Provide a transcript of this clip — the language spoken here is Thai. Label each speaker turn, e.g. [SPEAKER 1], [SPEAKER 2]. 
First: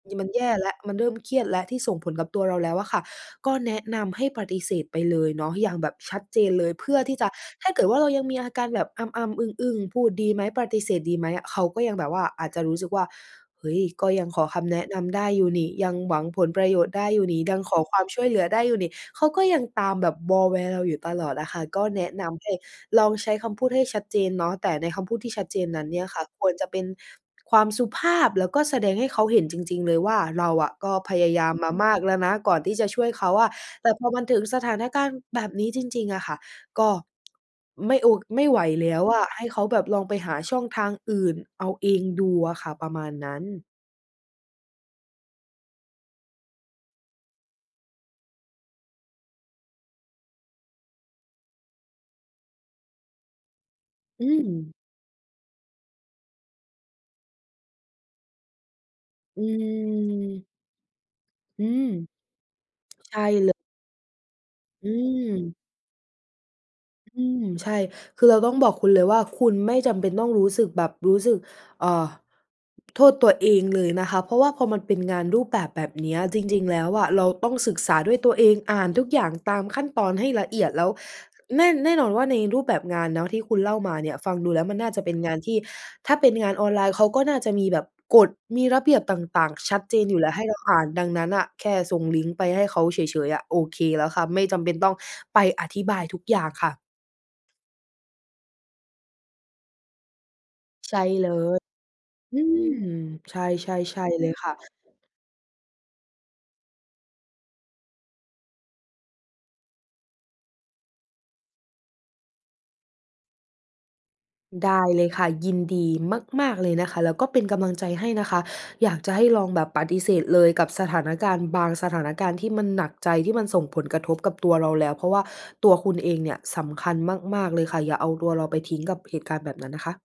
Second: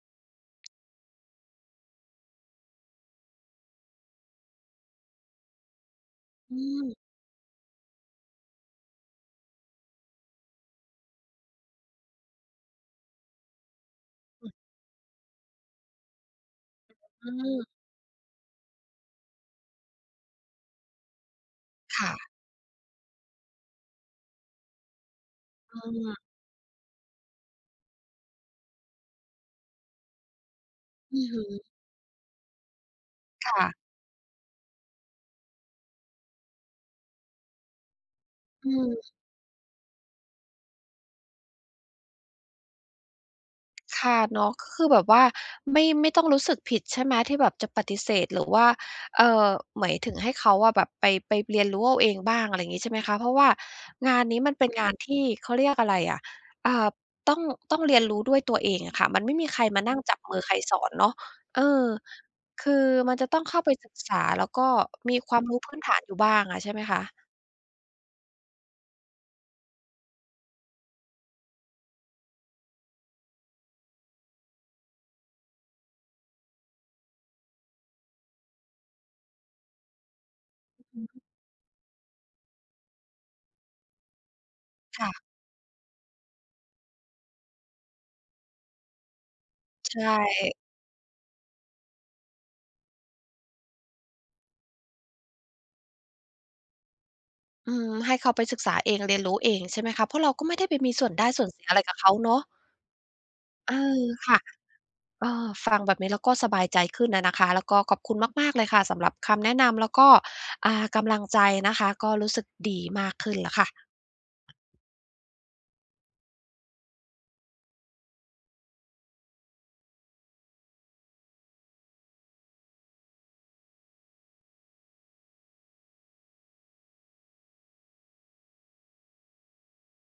[SPEAKER 1] ย มันแย่แล้ว มันเริ่มเครียดแล้วที่ส่งผลกับตัวเราแล้วอะค่ะ ก็แนะนำให้ปฏิเสธไปเลยเนาะอย่างแบบชัดเจน
[SPEAKER 2] อ
[SPEAKER 1] เลย เพ
[SPEAKER 2] ืม
[SPEAKER 1] ื่อที่จะ ถ้าเกิดว่าเรายังมีอาการแบบอำ ๆ อึ้ง ๆ พูดดีไหม ปฏิเสธดีไหมอะ เขาก็ยังแบบว่าอาจจะรู้สึกว่า "เฮ่ย ก็ยังขอ
[SPEAKER 2] อือ
[SPEAKER 1] คำแนะนำได้อยู่นี่ ยังหวังผลประโยชน์ได้อยู
[SPEAKER 2] อ
[SPEAKER 1] ่นี่ ยั
[SPEAKER 2] ือ
[SPEAKER 1] งขอความช่วยเหลือได้อยู่นี่" เขาก็ยังตามแบบวอแว เราอยู่ตลอดอะค่ะ ก็แ
[SPEAKER 2] ค
[SPEAKER 1] น
[SPEAKER 2] ่
[SPEAKER 1] ะ
[SPEAKER 2] ะ
[SPEAKER 1] นำให้ลองใช้คำพูดให้ชัดเจนเนาะ แต่ในคำพูดที่ชัดเจน
[SPEAKER 2] อ
[SPEAKER 1] น
[SPEAKER 2] ื
[SPEAKER 1] ั้นเนี่ย
[SPEAKER 2] ม
[SPEAKER 1] ค่ะควรจะเป็นความสุภาพ แล้วก็แสดงให้เขาเห็นจริง ๆ เลยว่าเราอะก็พ
[SPEAKER 2] อื
[SPEAKER 1] ย
[SPEAKER 2] อ
[SPEAKER 1] า
[SPEAKER 2] ฮ
[SPEAKER 1] ย
[SPEAKER 2] ึ
[SPEAKER 1] ามมามากแล้วนะก่อนที่จะช่วยเขาอ
[SPEAKER 2] ค
[SPEAKER 1] ะ
[SPEAKER 2] ่ะ
[SPEAKER 1] แต่พอมาถึงสถานการณ์แบบนี้จริง ๆ อะค่ะ ก็ไม่โอ ไม่ไหว
[SPEAKER 2] อื
[SPEAKER 1] แล้
[SPEAKER 2] ม
[SPEAKER 1] วอะ ให้เขาแบบลองไปหาช่องทางอื่นเอาเองดูอะค่ะ ประมาณนั้น
[SPEAKER 2] ค่ะ เนาะ ก็คือแบบว่า ไม่ ไม่ต้องรู้สึกผิดใช่ไหมที่แบบจะปฏิเสธ หรือว่า เอ่อ หมายถึงให้เขาอะแบบไป ไปเรียนรู้เอาเองบ้าง อะไรอย่างงี้ใช่ไหมคะ เพราะว่างาน
[SPEAKER 1] อื
[SPEAKER 2] นี้มันเป็น
[SPEAKER 1] ม
[SPEAKER 2] งานที่ เขาเรียกอะไรอะ อ่า ต้อง ต้องเรียนรู้ด้วยตัวเองอะค่ะ มันไม่
[SPEAKER 1] อื
[SPEAKER 2] มีใครมานั่งจับมือ
[SPEAKER 1] อ
[SPEAKER 2] ใครสอนเนาะ เอ่
[SPEAKER 1] อ
[SPEAKER 2] อ
[SPEAKER 1] ืม
[SPEAKER 2] คือ มั
[SPEAKER 1] ใ
[SPEAKER 2] น
[SPEAKER 1] ช
[SPEAKER 2] จ
[SPEAKER 1] ่
[SPEAKER 2] ะต้อง
[SPEAKER 1] เล
[SPEAKER 2] เข
[SPEAKER 1] ย
[SPEAKER 2] ้าไปศึกษา แล้วก็
[SPEAKER 1] อื
[SPEAKER 2] มีความร
[SPEAKER 1] ม
[SPEAKER 2] ู้พื้นฐานอยู่บ้างอะ ใช่ไหมคะ?
[SPEAKER 1] อืม ใช่ คือเราต้องบอกคุณเลยว่าคุณไม่จำเป็นต้องรู้สึกแบบ รู้สึก เอ่อ โทษตัวเองเลยนะคะ เพราะว่าพอมันเป็นงานรูปแบบแบบนี้ จริง ๆ แล้วอะเราต้องศึกษาด้วยตัวเอง อ่านทุกอย่างตามขั้นตอนให้ละเอียด แล้ว
[SPEAKER 2] อือฮึ
[SPEAKER 1] แน่ แน่นอนว่าในรูปแบบงานเนาะที่คุณเล่ามาเนี่ย ฟังดูแล้วมันน่าจ
[SPEAKER 2] ค
[SPEAKER 1] ะเ
[SPEAKER 2] ่
[SPEAKER 1] ป็น
[SPEAKER 2] ะ
[SPEAKER 1] งานที่ ถ้าเป็นงานออนไลน์เขาก็น่าจะมีแบบกฎ มีระเบียบต่าง ๆ ชัด
[SPEAKER 2] ใ
[SPEAKER 1] เ
[SPEAKER 2] ช
[SPEAKER 1] จนอยู่แล้วให้
[SPEAKER 2] ่
[SPEAKER 1] เราอ่าน ดังนั้นน่ะแค่ส่งลิงก์ไปให้เขาเฉย ๆ อะโอเคแล้วค่ะ ไม่จำเป็นต้องไปอธิบายทุกอย่างค่ะ
[SPEAKER 2] อืม ให้เขาไปศึกษาเอง เรียนรู้เอง ใช่ไหมคะ เพราะเราก็ไม่ได้ไปมี
[SPEAKER 1] ใช่
[SPEAKER 2] ส่วนได้
[SPEAKER 1] เล
[SPEAKER 2] ส่วนเส
[SPEAKER 1] ย
[SPEAKER 2] ียอะไรกับเขาเนา
[SPEAKER 1] อื
[SPEAKER 2] ะ
[SPEAKER 1] ม ใช
[SPEAKER 2] เ
[SPEAKER 1] ่
[SPEAKER 2] อ
[SPEAKER 1] ๆ ใช
[SPEAKER 2] อ
[SPEAKER 1] ่เล
[SPEAKER 2] ค
[SPEAKER 1] ย
[SPEAKER 2] ่ะ
[SPEAKER 1] ค่ะ
[SPEAKER 2] เอ่อ ฟังแบบนี้ แล้วก็สบายใจขึ้นอะนะคะ แล้วก็ขอบคุณมาก ๆ เลยค่ะสำหรับคำแนะนำ แล้วก็ อ่า กำลังใจนะคะ ก็รู้สึกดีมากขึ้นแล้วค่ะ
[SPEAKER 1] ได้เลยค่ะ ยินดีมาก ๆ เลยนะคะ แล้วก็เป็นกำลังใจให้นะคะ อยากจะให้ลองแบบปฏิเสธเลยกับสถานการณ์บางสถานการณ์ที่มันหนักใจ ที่มันส่งผลกระทบกับตัวเราแล้ว เพราะว่าตัวคุณเองเนี่ยสำคัญมาก ๆ เลยค่ะ อย่าเอาตัวเราไปทิ้งกับเหตุการณ์แบบนั้นนะคะ